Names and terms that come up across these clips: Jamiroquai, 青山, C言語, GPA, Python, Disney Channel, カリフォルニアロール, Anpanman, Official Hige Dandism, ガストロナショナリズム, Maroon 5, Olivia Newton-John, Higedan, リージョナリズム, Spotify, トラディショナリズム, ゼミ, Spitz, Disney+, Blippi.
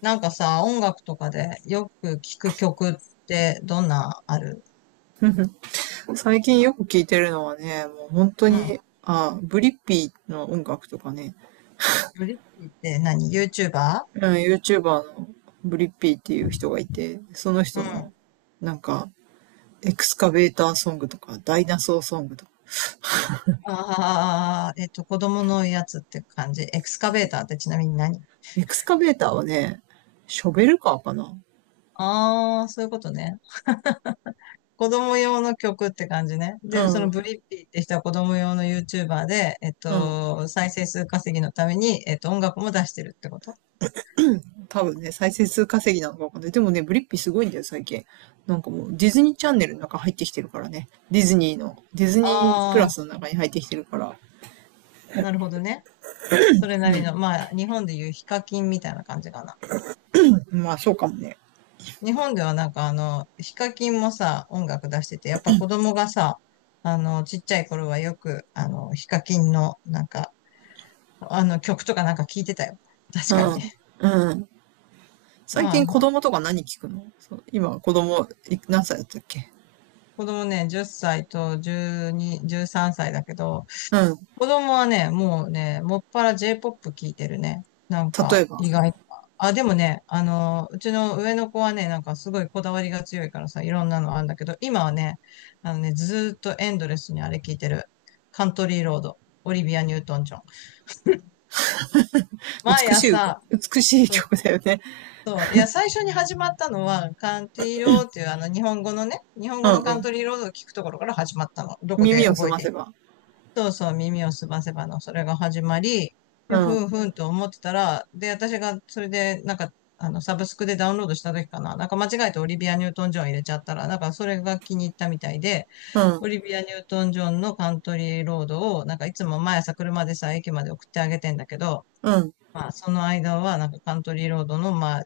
なんかさ、音楽とかでよく聴く曲ってどんなある？最近よく聴いてるのはね、もう本当うに、ん。あ、ブリッピーの音楽とかね、ヨリッピーって何？ YouTuber？ うん、YouTuber のブリッピーっていう人がいて、そのうん。人あの、なんか、エクスカベーターソングとか、ダイナソーソングとか。あ、子供のやつって感じ。エクスカベーターってちなみに何？エクスカベーターはね、ショベルカーかな。ああー、そういうことね。子供用の曲って感じね。うで、そのん、ブリッピーって人は子供用の YouTuber で、うん。再生数稼ぎのために、音楽も出してるってこと？多分ね、再生数稼ぎなのかわかんない。でもね、ブリッピーすごいんだよ、最近。なんかもう、ディズニーチャンネルの中入ってきてるからね。ディズニーの、ディズニープラあスあの中に入ってきてるから。ー、なるほどね。それなりの、まあ、日本でいうヒカキンみたいな感じかな。まあ、そうかもね。日本ではヒカキンもさ、音楽出してて、やっぱ子供がさ、ちっちゃい頃はよく、ヒカキンの、あの曲とかなんか聞いてたよ。確うかに。ん。うん。最近ま子あ、供とか何聞くの？そう、今子供い何歳だったっけ？子供ね、10歳と12、13歳だけど、うん。子供はね、もうね、もっぱら J-POP 聞いてるね。なん例か、えば、意外と。あ、でもね、うちの上の子はね、なんかすごいこだわりが強いからさ、いろんなのあるんだけど、今はね、ずーっとエンドレスにあれ聞いてる。カントリーロード、オリビア・ニュートン・ジョン。毎美しい歌、朝、美しいそう曲だよね。そう、いや、最初に始まったのは、カントリーロードっていうあの日本語のね、日本う語のんカうンん。トリーロードを聞くところから始まったの。どこで耳を覚澄えませて？ば。そうそう、耳をすませばの、それが始まり、で、うふん。んふんと思ってたら、で、私がそれで、サブスクでダウンロードした時かな、なんか間違えてオリビア・ニュートン・ジョン入れちゃったら、なんかそれが気に入ったみたいで、うん。オリビア・ニュートン・ジョンのカントリーロードを、なんかいつも毎朝車でさ、駅まで送ってあげてんだけど、うん。まあ、その間は、なんかカントリーロードの、まあ、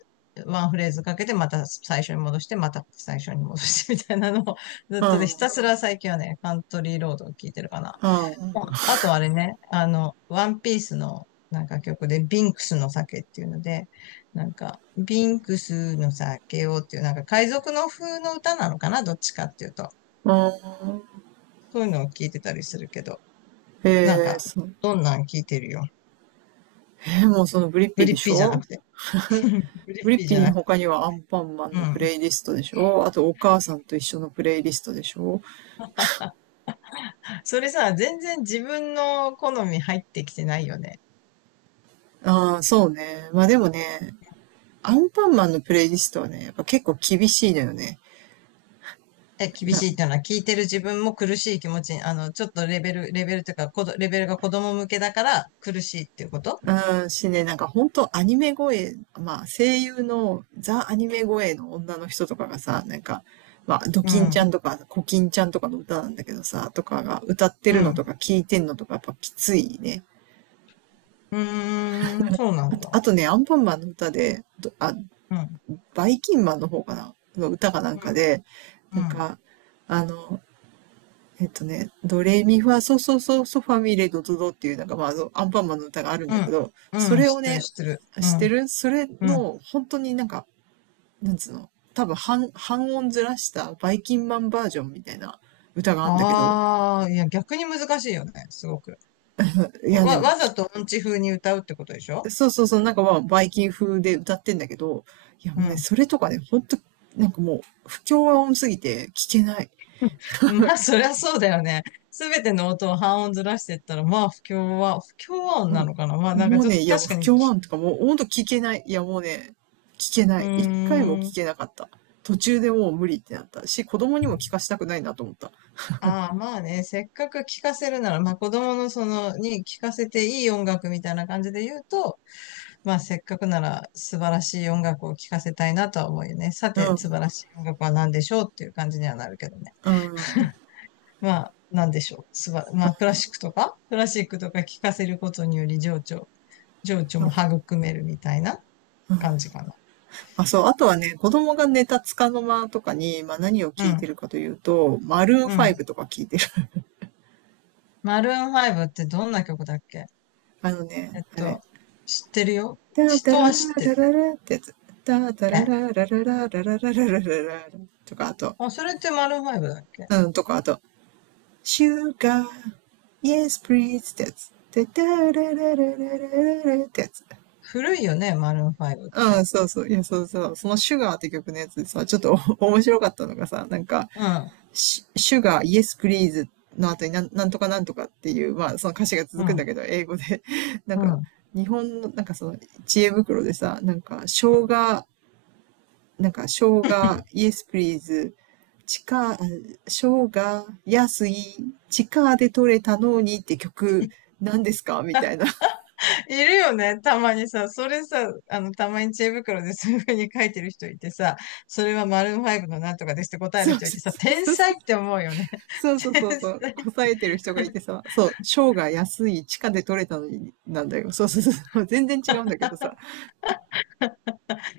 ワンフレーズかけて、また最初に戻して、また最初に戻してみたいなのを、ずうっとね、ひん。たすら最近はね、カントリーロードを聞いてるかな。うん。うああとあれね、ワンピースのなんか曲で、ビンクスの酒っていうので、なんか、ビンクスの酒をっていう、なんか海賊の風の歌なのかな、どっちかっていうと。ん。そういうのを聞いてたりするけど、なんえー、か、そう。どんなん聞いてるよ。もうそのブリッピグーリでッしピーじゃなょ？くて。グリブッリピッーじピゃーのなく他て。にはアンパンマンうのプん。レイリストでしょ？あとお母さんと一緒のプレイリストでしょ？それさ、全然自分の好み入ってきてないよね。ああー、そうね。まあでもね、アンパンマンのプレイリストはね、やっぱ結構厳しいのよね。え、厳な、しいっていうのは聞いてる自分も苦しい気持ちに、ちょっとレベルというか、レベルが子供向けだから苦しいっていうこと？うん、しね、なんか本当アニメ声、まあ声優のザ・アニメ声の女の人とかがさ、なんか、まあドうキンちゃん、んとかコキンちゃんとかの歌なんだけどさ、とかが歌ってうるのとん、か聞いてんのとかやっぱきついね。うーん、そうなあんと、だ。あとね、アンパンマンの歌で、うん、バイキンマンの方かなの歌かなんうかん、で、なんうん、か、あの、ドレミファソソソソファミレドドドっていうなんかまああのアンパンマンの歌があるんうだん、けど、そうん、れ知をってる、ね、知ってる。う知っん、てるそれうん。の本当になんか、なんつうの、多分半音ずらしたバイキンマンバージョンみたいな歌があるんだけど、ああ、いや、逆に難しいよね、すごく。いやでも、わざと音痴風に歌うってことでしょ？そうそうそう、なんかまあバイキン風で歌ってんだけど、いやうもうね、ん。それとかね、本当なんかもう不協和音すぎて聞けない。まあ、そりゃそうだよね。すべての音を半音ずらしていったら、まあ、不協和音なものかな。まあ、うん。なんかもうちょっね、といやもう確か不に、協和音とかもうほんと聞けない。いやもうね、聞けなうい。一回もーん。聞けなかった。途中でもう無理ってなったし、子供にも聞かしたくないなと思った。ああ、まあね、せっかく聴かせるなら、まあ子供のその、に聴かせていい音楽みたいな感じで言うと、まあ、せっかくなら素晴らしい音楽を聴かせたいなとは思うよね。さうて、ん。素晴らしい音楽は何でしょうっていう感じにはなるけどね。うん。まあ、何でしょう。まあ、クラシックとか聴かせることにより情緒、情緒も育めるみたいな感じかな。あ、そう。あとはね、子供が寝た束の間とかに、まあ何をう聞いてん、るかというと、マルーンうん。5とか聞いてる。マルーン5ってどんな曲だっけ？あのえね、っあれ。と、知ってるよ。ダーダ人ララは知ってラる。ララってやつ。ダーダラえ？ララララララララララとか、あと、あ、それってマルーン5だっけ？うん、とか、あと、シュガーイ yes please ってやつ。てたららららららってやつ。古いよね、マルーン5っうん、て。そうそう。いや、そうそう。そのシュガーって曲のやつでさ、ちょっと 面白かったのがさ、なんか、うん、シュガー、イエスプリーズの後になんとかなんとかっていう、まあ、その歌詞がう続くんん、だけど、英語で。なんうか、ん。日本の、なんかその、知恵袋でさ、なんか、う生ん、姜、なんか、生姜、イエスプリーズ地下、生姜、安い、地下で取れたのにって曲、何ですかみたいな。いるよね。たまにさ、それさ、あの、たまに知恵袋で そういう風に書いてる人いてさ、それはマルーンファイブのなんとかですって答えるそう人いそてさ、う天そうそ才っう。て思うよね。そ うそう天そうそう。才っこさて。えてる人がいてさ、そう、生姜安い、地下で取れたのになんだよ。そうそうそう。全然違うんだけどさ。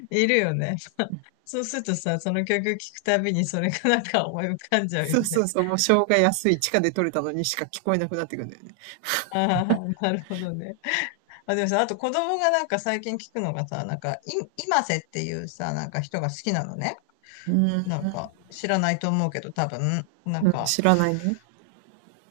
いるよね。そうするとさ、その曲聴くたびにそれがなんか思い浮かんじゃうよそうそね。うそう。もう生姜安い、地下で取れたのにしか聞こえなくなってくるんだよね。ああ、なるほどね。あ、でもさ、あと子供がなんか最近聞くのがさ、今瀬っていうさ、なんか人が好きなのね。うん。なんか、知らないと思うけど、多分、なうんん、か、知らないね。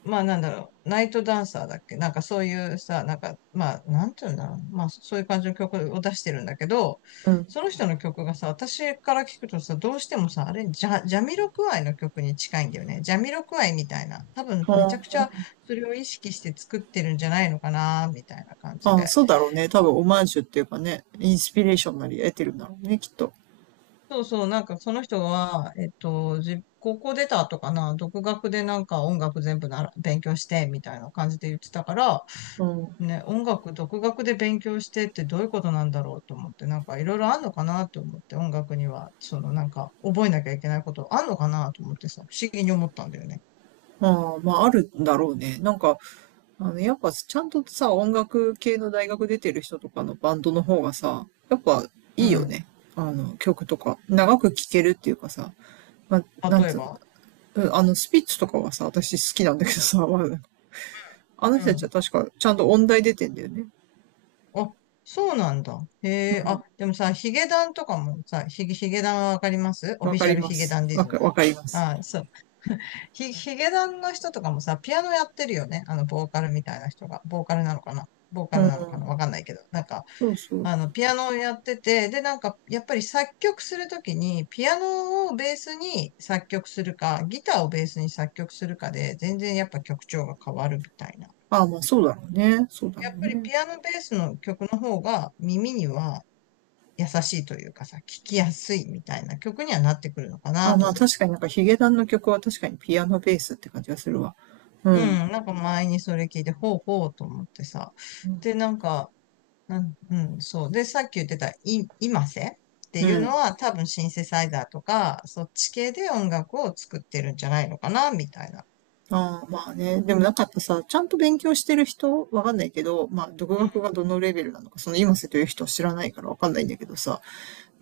まあなんだろう、ナイトダンサーだっけ、なんかそういうさ、なんか、まあ、なんていうんだろう。まあそういう感じの曲を出してるんだけど、うん。その人の曲がさ、私から聞くとさ、どうしてもさ、あれ、ジャ、ジャミロクワイの曲に近いんだよね。ジャミロクワイみたいな。多分めちゃほくちんゃそれを意識して作ってるんじゃないのかな、みたいな感じああ、で。そうだろうね。多分オマージュっていうかね、インスピレーションなり得てるんだろうね、きっと。そうそう、なんかその人は、高校出た後かな、独学でなんか音楽全部なら勉強して、みたいな感じで言ってたから、うん。あね、音楽独学で勉強してってどういうことなんだろうと思って、なんかいろいろあんのかなと思って、音楽には、そのなんか覚えなきゃいけないことあんのかなと思ってさ、不思議に思ったんだよね。あ、まあ、あるんだろうね。なんか、あの、やっぱちゃんとさ、音楽系の大学出てる人とかのバンドの方がさ、やっぱういいよん。ね。あの、曲とか。長く聴けるっていうかさ、まあ、なん例えつうば。の、うん、スピッツとかはさ、私好きなんだけどさ、まああのう人たちはん。確かちゃんと音大出てんだよね。あ、そうなんだ。へうえ、あ、ん。でもさ、ヒゲダンはわかります、オわフィかシャりルまヒゲす。ダンディわズム。か、わかります。あ、そう。ヒゲダンの人とかもさ、ピアノやってるよね。あの、ボーカルみたいな人が。ボーカルなのかな？ボーカうルなのかなん。わかんないけど。そうそう。ピアノをやってて、で、なんか、やっぱり作曲するときに、ピアノをベースに作曲するか、ギターをベースに作曲するかで、全然やっぱ曲調が変わるみたいな。ああ、まあそうだろうね。そうだろやっうぱりね。ピアノベースの曲の方が耳には優しいというかさ、聞きやすいみたいな曲にはなってくるのかああ、なまとあ思確かになんかヒゲダンの曲は確かにピアノベースって感じがするわ。うう。うん。ん、なんか前にそれ聞いて、ほうほうと思ってさ。で、なんか、うん、うん、そう。で、さっき言ってた、今瀬ってういうのん。は、多分シンセサイザーとか、そっち系で音楽を作ってるんじゃないのかな、みたいな。ああ、まあね。でもなんかやっぱさ、ちゃんと勉強してる人、わかんないけど、まあ、独うん、学がどのレベルなのか、その今瀬という人は知らないからわかんないんだけどさ、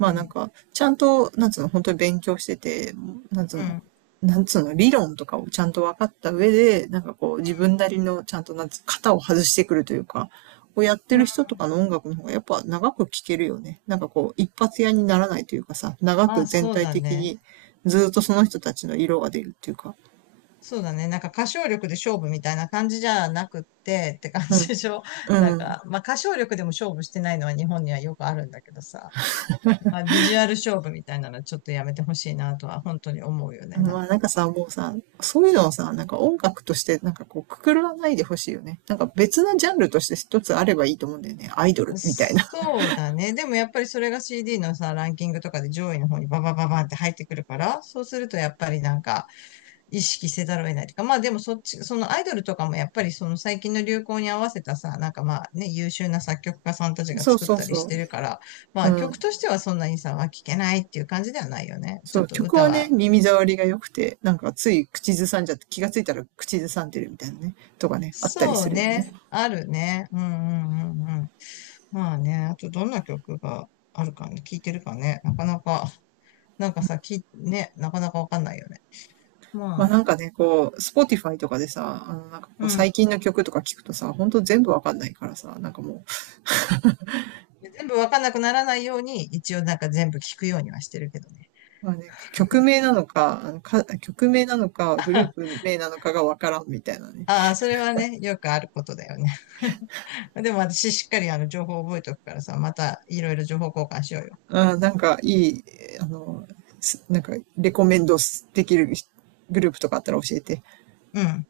うあなんん、か、ちゃんと、なんつうの、本当に勉強してて、なんつううの、ん、なんつうの、理論とかをちゃんと分かった上で、なんかこう、自分なりの、ちゃんと、なんつう、型を外してくるというか、をやってうん。うるん、人とかの音楽の方がやっぱ長く聴けるよね。なんかこう、一発屋にならないというかさ、長まくあ、全そう体だ的ね。にずっとその人たちの色が出るっていうか、そうだね。なんか歌唱力で勝負みたいな感じじゃなくってって感うじん。でしょ。なんうん。か、まあ歌唱力でも勝負してないのは日本にはよくあるんだけどさ。まあビジュアル勝負みたいなのはちょっとやめてほしいなとは本当に思うよね。なんまあなんか。かさ、もうさ、そういうのをさ、なんか音楽としてなんかこうくくらないでほしいよね。なんか別のジャンルとして一つあればいいと思うんだよね。アイドルみたいな。そうだね。でもやっぱりそれが CD のさ、ランキングとかで上位の方にバババババンって入ってくるから、そうするとやっぱりなんか意識せざるを得ないというか、まあでもそっち、そのアイドルとかもやっぱりその最近の流行に合わせたさ、なんかまあね、優秀な作曲家さんたち がそう作っそうたりしそてるから、まう。うあ曲ん。としてはそんなにさ、は聴けないっていう感じではないよね。ちそょっう、と曲歌はね、は。耳障りが良くて、なんかつい口ずさんじゃって、気がついたら口ずさんでるみたいなね、とかね、あったりそすうるよね。ね。あるね。うん、うん、うん、うん。まあね、あとどんな曲があるかね、聴いてるかね、なかなか。なんかさ、き、ね、なかなかわかんないよね。まあまあ、なんかね、こう、Spotify とかでさ、あのなんかこううん。最近の曲とか聞くとさ、ほんと全部わかんないからさ、なんかもう全部わかんなくならないように、一応なんか全部聞くようにはしてるけどね。まあね、曲名なのか、あのか、曲名なのか、グループ名なのかがわからんみたいなね。ああ、それはね、よくあることだよね。でも私しっかりあの情報を覚えておくからさ、またいろいろ情報交換しようよ。あー、なんかいい、あの、すなんかレコメンドできるグループとかあったら教えて。うん。